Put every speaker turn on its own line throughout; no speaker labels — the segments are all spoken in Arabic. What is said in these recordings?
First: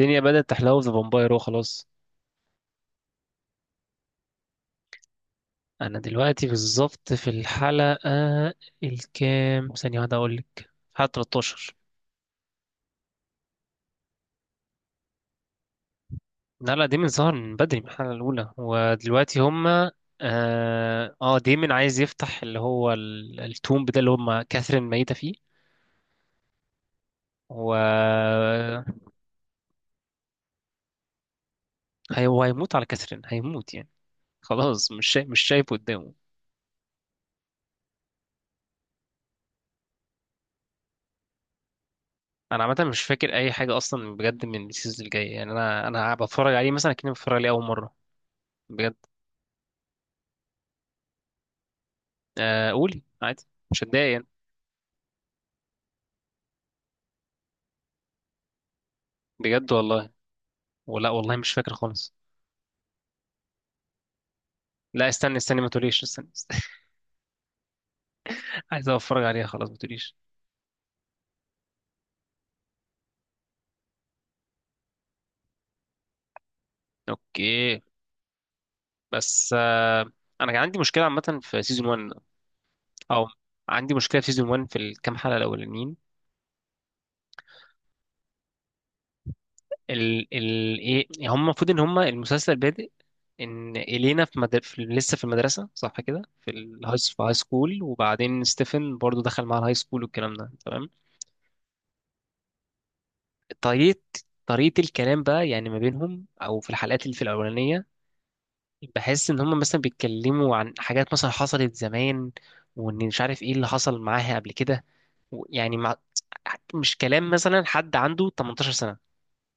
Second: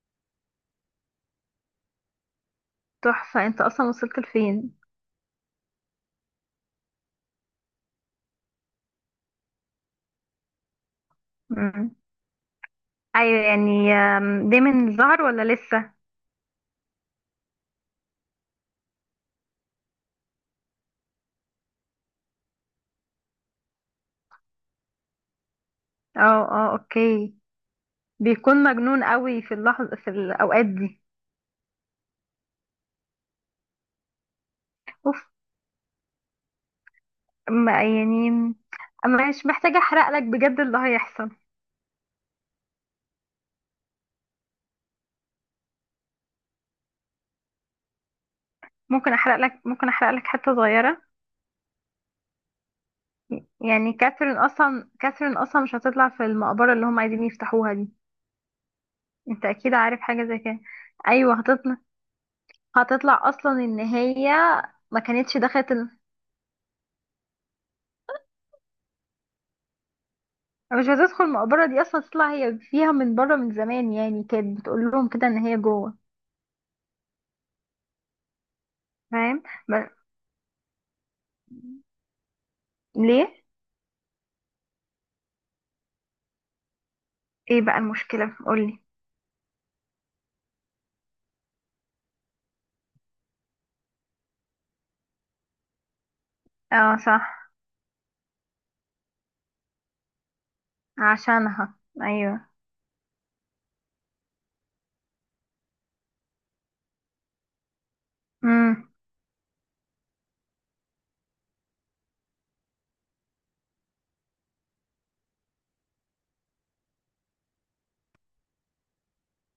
الدنيا بدأت تحلو في ذا فامباير. هو خلاص.
تحفة انت اصلا وصلت لفين؟
انا دلوقتي بالظبط في الحلقة الكام، ثانية واحدة اقول لك. حلقة 13.
مم. ايوه يعني ده من الظهر ولا لسه؟
لا لا، ديمن ظهر من بدري من الحلقة الأولى، ودلوقتي هما ديمن عايز يفتح اللي هو التومب ده اللي هما كاثرين ميتة فيه.
اه. اه اوكي.
و
بيكون مجنون قوي في اللحظة في الاوقات دي.
هو هيموت على كاثرين، هيموت يعني. خلاص مش
اوف.
شايف مش شايف قدامه.
ما يعني، أما مش محتاجة احرق لك بجد اللي هيحصل.
انا عامه مش فاكر اي حاجه اصلا بجد من السيزون الجاي، يعني انا بتفرج عليه مثلا كأني بتفرج عليه اول مره بجد.
ممكن احرق لك حتة صغيرة.
قولي عادي، مش
يعني
هتضايق يعني.
كاثرين اصلا مش هتطلع في المقبرة اللي هم عايزين يفتحوها دي. انت
بجد
اكيد عارف
والله،
حاجة زي كده.
ولا
ايوه
والله مش فاكر
هتطلع
خالص.
هتطلع اصلا، ان هي ما
لا استني
كانتش
استني ما
دخلت.
تقوليش، استني، استني. عايز اتفرج عليها، خلاص ما تقوليش.
أنا مش عايزة ادخل المقبرة دي اصلا، تطلع هي فيها من بره من زمان، يعني كانت بتقول لهم كده ان هي جوه.
اوكي،
فاهم.
بس
ب-
انا كان عندي مشكله عامه في سيزون 1، او
ليه؟
عندي مشكله في سيزون 1 في الكام حلقه الاولانيين.
ايه بقى المشكلة قولي.
ال ايه، هم المفروض ان هم المسلسل بادئ ان الينا في، لسه في المدرسه، صح كده؟
اه
في هاي
صح،
سكول، وبعدين ستيفن برضو دخل مع الهاي سكول والكلام ده تمام.
عشانها. ايوه.
طريقة طريقة الكلام بقى يعني ما بينهم، أو في الحلقات اللي في الأولانية،
امم.
بحس إن هما مثلا بيتكلموا عن حاجات مثلا حصلت زمان، وإن مش عارف إيه اللي حصل معاها قبل كده. و- يعني مع مش كلام مثلا حد عنده 18 سنة.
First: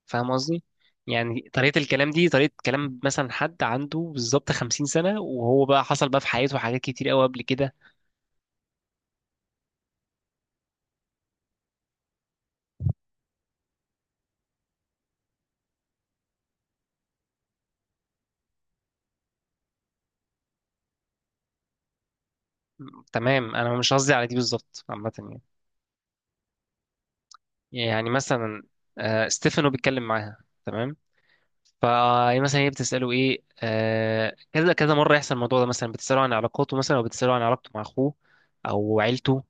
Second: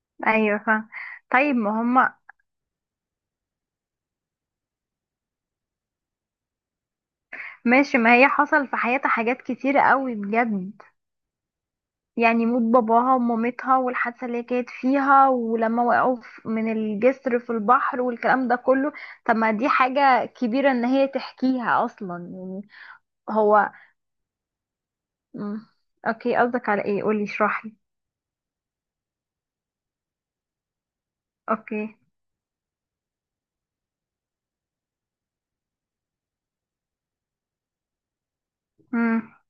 فاهم
ايوه
قصدي؟
فاهم.
يعني
طيب
طريقة
ما
الكلام
هما،
دي طريقة كلام مثلا حد عنده بالظبط 50 سنة، وهو بقى حصل بقى في حياته حاجات كتير قوي قبل كده.
ماشي، ما هي حصل في حياتها حاجات كتيرة قوي بجد. يعني موت باباها ومامتها والحادثة اللي هي كانت فيها ولما وقعوا من الجسر في البحر والكلام ده كله. طب ما دي حاجة كبيرة ان هي تحكيها اصلا يعني.
تمام،
هو
أنا مش قصدي على دي بالظبط، عامة يعني
مم. اوكي قصدك على ايه؟ قولي اشرحلي.
يعني مثلا، ستيفانو بيتكلم معاها تمام،
اوكي.
فمثلا هي بتسأله ايه، كذا كذا مرة يحصل الموضوع ده، مثلا بتسأله عن علاقاته، مثلا او بتسأله عن علاقته مع اخوه او
مم.
عيلته،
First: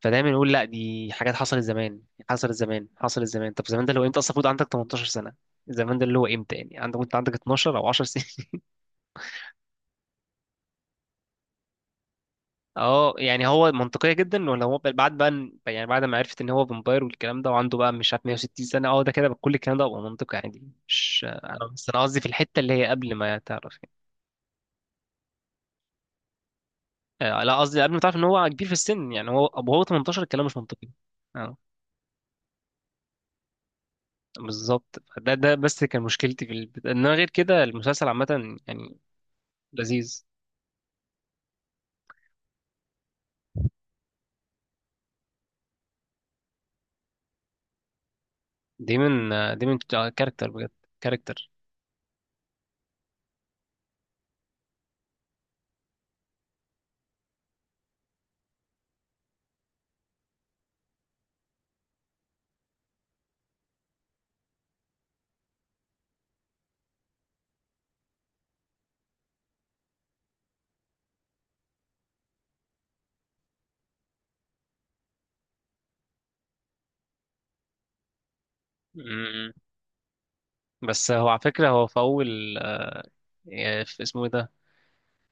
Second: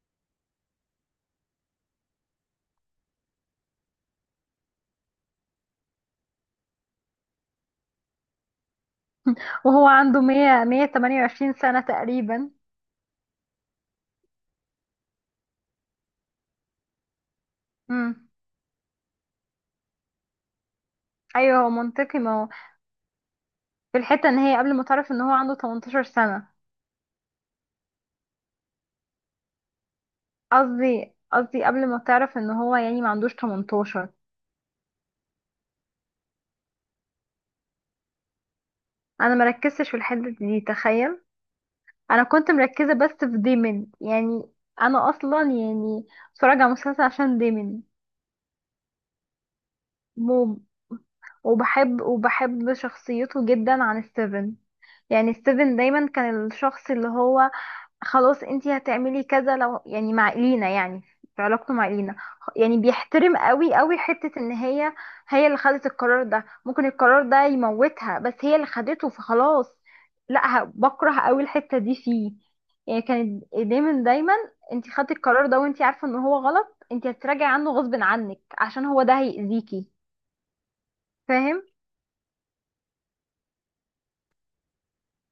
فدايما يقول لا دي حاجات حصلت زمان، حصلت زمان، حصلت زمان. طب زمان ده لو انت اصلا المفروض عندك 18 سنة، زمان ده اللي هو امتى يعني؟ كنت عندك 12 او 10 سنين.
وهو عنده 100 128 سنة تقريبا.
اه يعني هو منطقية جدا، ولا هو بعد بقى يعني بعد ما عرفت ان هو فامباير والكلام ده وعنده بقى مش عارف
مم.
160 سنة، اه ده كده كل الكلام ده بقى منطقي عادي. مش
ايوه
انا
هو
بس انا قصدي
منطقي،
في
ما هو
الحتة اللي هي قبل ما تعرف.
في الحتة ان هي قبل ما تعرف ان هو عنده 18 سنة.
لا قصدي قبل ما تعرف ان هو كبير في السن، يعني هو وهو 18 الكلام مش منطقي.
قصدي
اه
قصدي قبل ما تعرف ان هو يعني ما عندوش 18.
بالظبط. ده بس كان مشكلتي في انما غير كده المسلسل عامة يعني
انا مركزتش في
لذيذ.
الحتة دي تخيل. انا كنت مركزة بس في ديمن يعني. انا اصلا يعني بتفرج على مسلسل عشان ديمن.
دايما دايما كاركتر
موم.
بجد، كاركتر.
وبحب شخصيته جدا عن السيفن. يعني ستيفن دايما كان الشخص اللي هو، خلاص انتي هتعملي كذا لو يعني مع إلينا يعني، في علاقته مع إلينا. يعني بيحترم قوي قوي حتة ان هي، هي اللي خدت القرار ده، ممكن القرار ده يموتها بس هي اللي خدته فخلاص. لا بكره قوي الحتة دي فيه. يعني كانت دايما دايما، انتي خدتي القرار ده وانتي عارفة ان هو غلط، انتي هتراجعي عنه غصب عنك عشان هو ده
مم.
هيأذيكي.
بس هو على
فاهم.
فكرة هو في أول، في اسمه ايه ده،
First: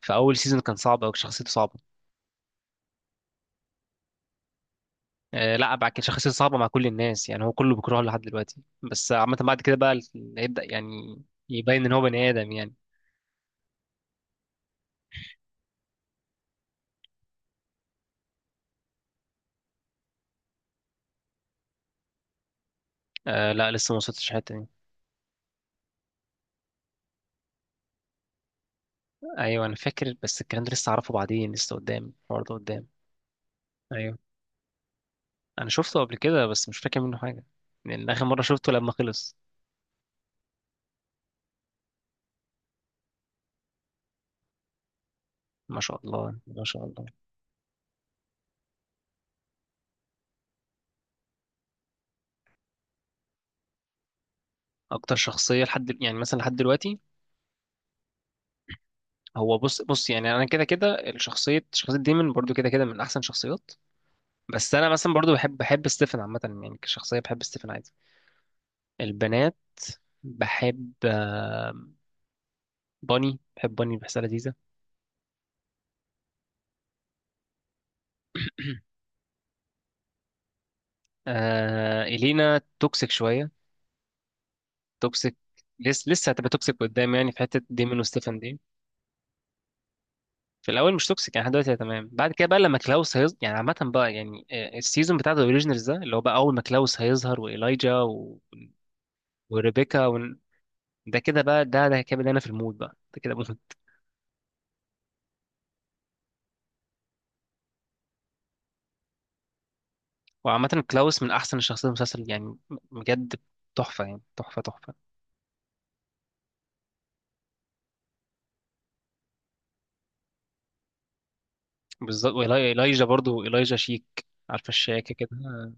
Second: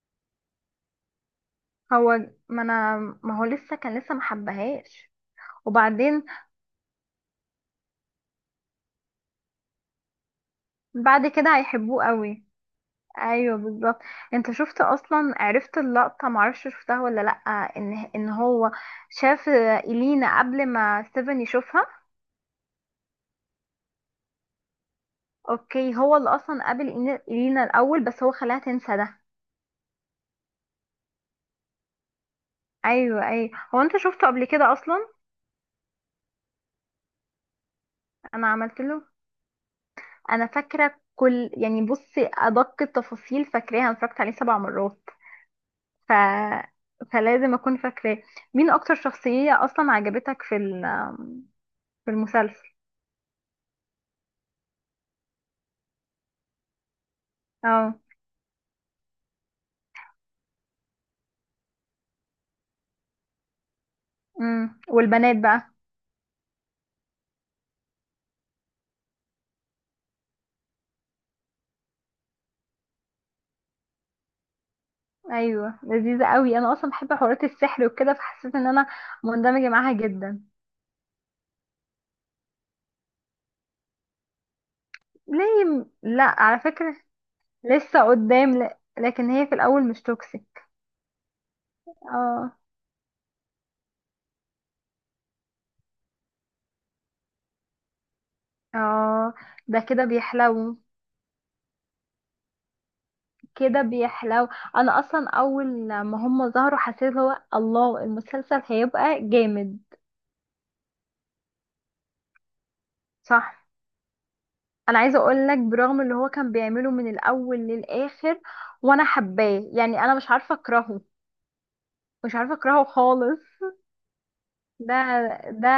في أول سيزون كان صعب أوي، شخصيته صعبة.
هو ما انا، ما هو لسه كان لسه محبهاش.
لا بعد كده
وبعدين
شخصيته صعبة مع كل الناس يعني، هو كله بيكرهه لحد دلوقتي، بس عامة بعد كده بقى هيبدأ يعني
بعد كده
يبين إن هو
هيحبوه
بني
قوي.
آدم يعني.
ايوه بالظبط. انت شفت اصلا، عرفت اللقطه؟ معرفش شفتها ولا لا، ان هو شاف الينا قبل ما ستيفن يشوفها.
لا لسه ما وصلتش الحتة دي.
اوكي، هو اللي اصلا قابل الينا الاول، بس هو خلاها تنسى ده.
ايوه انا فاكر، بس الكلام ده لسه اعرفه بعدين، لسه قدام، الحوار ده قدام.
ايوه ايوه، هو انت
ايوه
شفته قبل كده اصلا.
انا شفته قبل كده، بس مش فاكر منه حاجه، لان اخر مره
انا
شفته
عملت
لما
له،
خلص.
انا فاكره كل، يعني بصي ادق التفاصيل فاكراها، انا اتفرجت عليه سبع مرات.
ما شاء
ف
الله ما شاء الله.
فلازم اكون فاكراه. مين اكتر شخصيه اصلا عجبتك في في المسلسل؟
اكتر شخصيه لحد يعني مثلا لحد دلوقتي،
اه.
هو بص بص، يعني انا كده كده الشخصيه، شخصيه ديمون برضو كده كده من احسن شخصيات. بس
امم،
انا مثلا برضو
والبنات
بحب
بقى؟
بحب ستيفن عامه يعني، كشخصيه بحب ستيفن عادي. البنات بحب باني، بحسها لذيذه.
ايوه لذيذه قوي، انا اصلا بحب حوارات السحر وكده، فحسيت ان انا مندمجه معاها جدا.
إلينا توكسيك شويه، توكسيك.
ليه؟
لسه
لا
لسه هتبقى
على
توكسيك
فكره
قدام، يعني في حته ديمون
لسه
وستيفن دي.
قدام لكن هي في الاول مش توكسيك.
في الاول مش توكسيك، يعني لحد دلوقتي هي تمام. بعد كده
اه.
بقى لما كلاوس هيظهر يعني، عامه بقى يعني، السيزون بتاع ذا اوريجينالز ده اللي هو بقى اول ما كلاوس هيظهر وايلايجا
اه ده
وريبيكا
كده بيحلو،
ده كده بقى. ده كده بدأنا في المود بقى، ده كده مود.
كده بيحلو. انا اصلا اول ما هم ظهروا حسيت، هو الله، المسلسل هيبقى جامد.
وعامه كلاوس من احسن الشخصيات المسلسل يعني، بجد
صح.
تحفه يعني، تحفه تحفه.
انا عايزه اقول لك، برغم اللي هو كان بيعمله من الاول للاخر، وانا حباه، يعني انا مش عارفه اكرهه،
بالظبط،
مش عارفة اكرهه
وايلايجا
خالص.
برضو، ايلايجا شيك، عارفه
ده
الشياكه كده.
ده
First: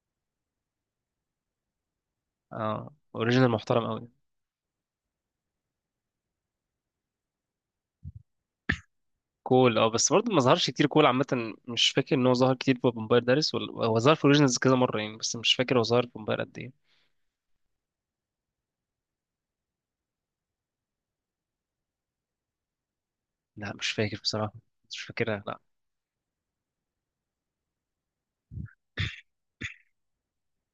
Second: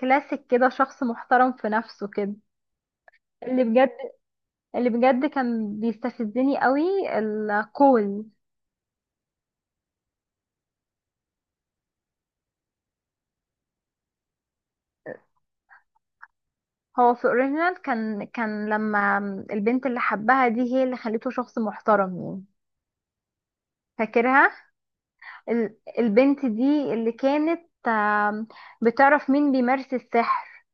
كلاسيك كده، شخص محترم في نفسه كده.
اه اوريجينال
اللي
محترم
بجد
قوي.
اللي بجد كان بيستفزني قوي، الكول.
كول، اه، بس برضه ما ظهرش كتير. كول عامة مش فاكر ان هو ظهر كتير في فامباير دارس، ولا هو ظهر في اوريجينالز كذا مرة يعني، بس مش فاكر هو ظهر في فامباير قد ايه.
هو في اوريجينال كان لما البنت اللي حبها دي، هي اللي خليته شخص محترم يعني.
لا مش فاكر
فاكرها؟
بصراحة. مش فاكرها لا.
البنت دي اللي كانت بتعرف مين بيمارس السحر.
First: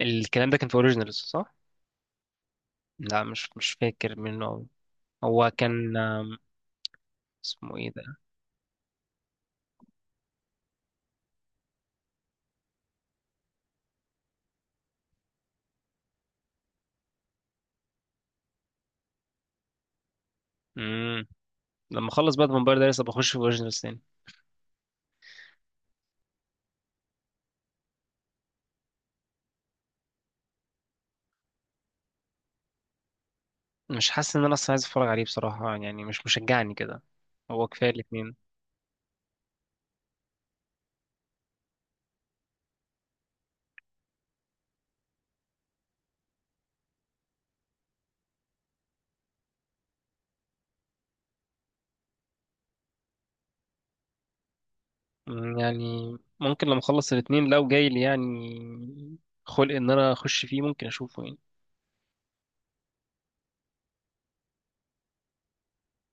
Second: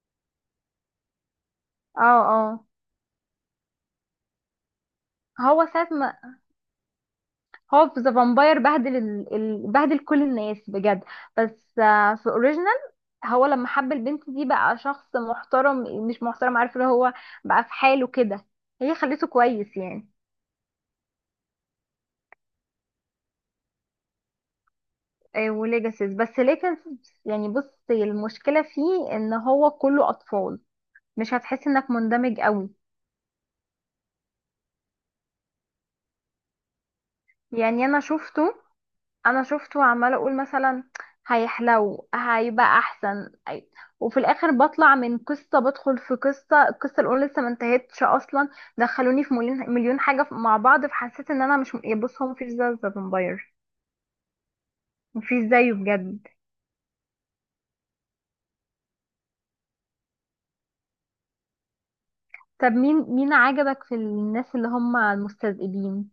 الكلام ده كان في اوريجينالز، صح؟
اه. اه
لا مش فاكر منه أوي. هو
هو ساعة
كان،
ما،
اسمه
هو
ايه
في
ده؟
ذا فامباير بهدل بهدل كل الناس بجد. بس في اوريجينال، هو لما حب البنت دي بقى شخص محترم، مش محترم عارف، اللي هو بقى في حاله كده، هي خليته كويس يعني.
امم لما اخلص بقى فامباير دارس ابقى اخش في اوريجينالز تاني.
وليجاسيس، بس ليجاسيس يعني بصي المشكلة فيه ان هو كله اطفال، مش هتحس انك مندمج قوي.
مش حاسس ان انا اصلا عايز اتفرج عليه بصراحة يعني، مش مشجعني كده، هو
يعني
كفاية
انا
الاتنين.
شفته، عمالة اقول مثلا هيحلو هيبقى احسن وفي الاخر بطلع من قصة بدخل في قصة، القصة الاولى لسه ما انتهتش اصلا، دخلوني في مليون مليون حاجة مع بعض، فحسيت ان انا مش، بص هو مفيش ذا فامباير، مفيش زيه
يعني
بجد.
ممكن لما اخلص الاتنين لو جاي لي يعني خلق ان انا اخش فيه، ممكن اشوفه يعني.
طب مين عجبك في الناس اللي هم المستذئبين؟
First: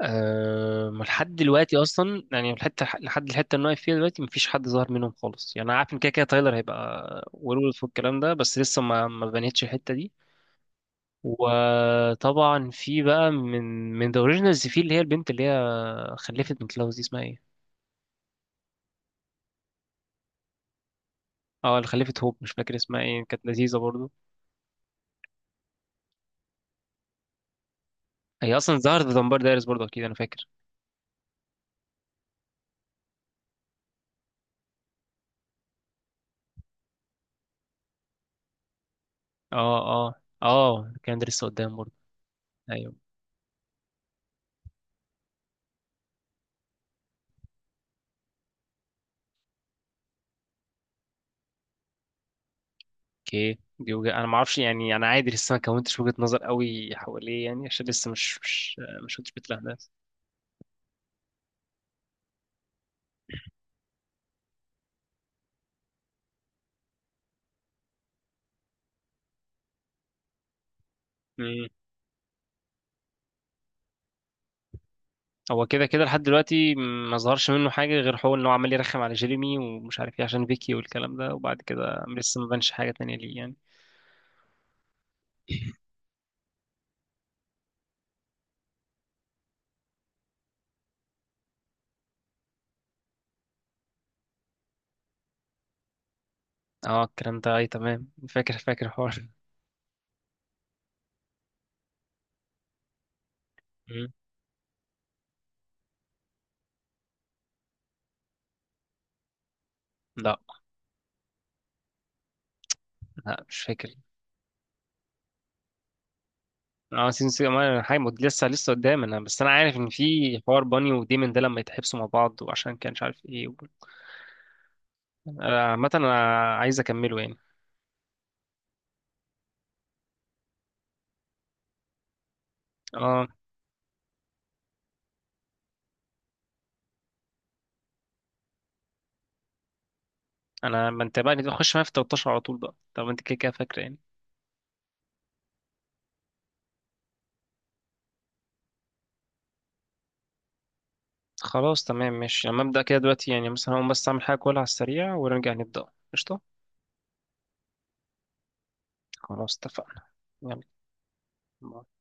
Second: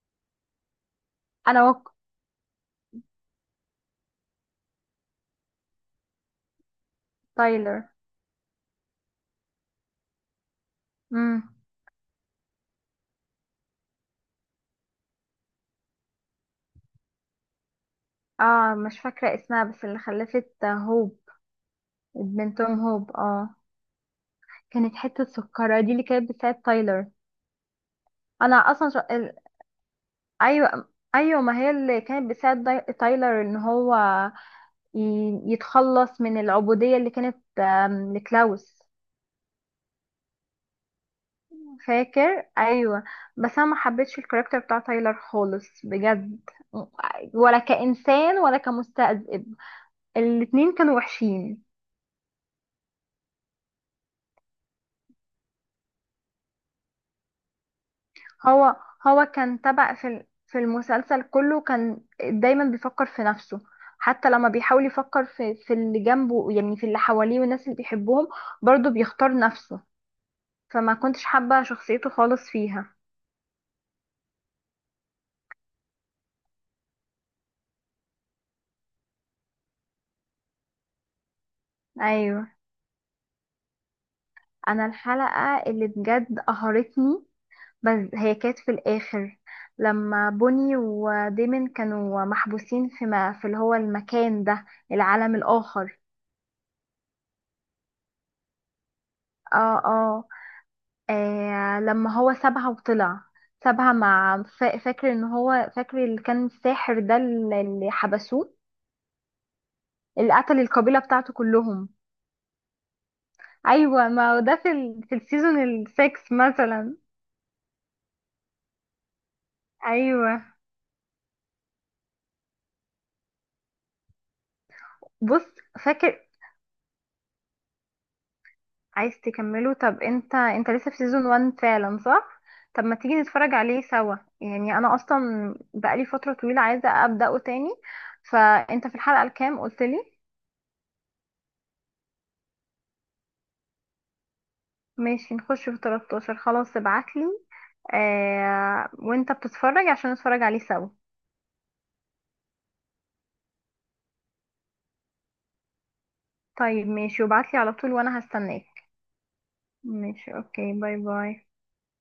لحد
انا
دلوقتي
وك
اصلا يعني الحته، لحد الحته اللي أنا واقف فيها دلوقتي مفيش حد ظهر منهم خالص، يعني انا عارف ان كده كده تايلر هيبقى
تايلر.
ويرولف والكلام ده، بس لسه ما بنيتش الحته دي.
امم.
وطبعا في بقى من، ذا اوريجينالز، في اللي هي البنت اللي هي خلفت من كلاوس دي، اسمها ايه؟
اه مش فاكره اسمها، بس اللي خلفت هوب،
اه اللي خلفت هوب، مش فاكر
بنتهم
اسمها
هوب
ايه، كانت
اه.
لذيذه برضو.
كانت حته سكره دي اللي كانت بتساعد تايلر.
هي
انا
اصلا
اصلا
ظهرت في دمبار دايرس برضو اكيد انا فاكر.
ايوه ايوه، ما هي اللي كانت بتساعد تايلر ان هو ي... يتخلص من العبوديه اللي كانت لكلاوس.
اه، اه، اه كان ده لسه قدام برضو.
فاكر؟
أيوة.
ايوه. بس انا ما حبيتش الكاركتر بتاع تايلر خالص بجد، ولا كانسان ولا كمستذئب، الاتنين كانوا وحشين.
اوكي دي وجهة، انا ما اعرفش يعني، انا عادي لسه ما كونتش وجهة نظر قوي حواليه، يعني عشان لسه مش مش
هو
مش
هو
كنتش
كان
بتلهدها.
تبع في في المسلسل كله، كان دايما بيفكر في نفسه. حتى لما بيحاول يفكر في اللي جنبه، يعني في اللي حواليه والناس اللي بيحبهم، برضه بيختار نفسه. فما كنتش حابة
امم
شخصيته خالص فيها.
هو كده كده لحد دلوقتي ما ظهرش منه حاجة، غير هو ان هو عمال يرخم على جيريمي ومش عارف ايه عشان فيكي والكلام ده، وبعد كده لسه ما
ايوه.
بانش حاجة تانية ليه يعني.
انا الحلقة اللي بجد قهرتني، بس هي كانت في الآخر، لما بوني وديمن كانوا محبوسين في ما في اللي هو المكان ده، العالم الآخر.
اه الكلام ده اي تمام، فاكر فاكر الحوار.
اه. اه. لما هو سابها وطلع، سابها
مم.
مع فاكر ان هو، فاكر اللي كان الساحر ده اللي حبسوه، اللي
لا
قتل القبيلة بتاعته كلهم.
لا مش فاكر.
ايوه ما هو ده في في السيزون السكس مثلا.
اه سيزون 6، لسه لسه قدام انا، بس انا عارف ان في
ايوه.
حوار باني وديمن ده لما يتحبسوا مع بعض وعشان كان مش عارف ايه
بص.
عامة انا
فاكر
عايز اكمله يعني.
عايز تكمله؟ طب انت لسه في سيزون 1 فعلا صح؟ طب ما تيجي
اه
نتفرج عليه سوا، يعني انا اصلا بقالي فترة طويلة عايزة ابدأه تاني. فانت في الحلقة الكام قلت لي؟
ما انت بقى نخش معايا في 13 على طول بقى، طب انت كده كده فاكره يعني.
ماشي نخش في 13 خلاص، ابعتلي آه وانت بتتفرج عشان نتفرج عليه سوا.
خلاص تمام ماشي، لما ابدا كده دلوقتي يعني مثلا، هقوم بس اعمل حاجه كلها على السريع ونرجع نبدا. قشطه.
طيب ماشي، وابعتلي على طول وانا هستناك.
خلاص اتفقنا.
ماشي، اوكي، باي باي.
يلا.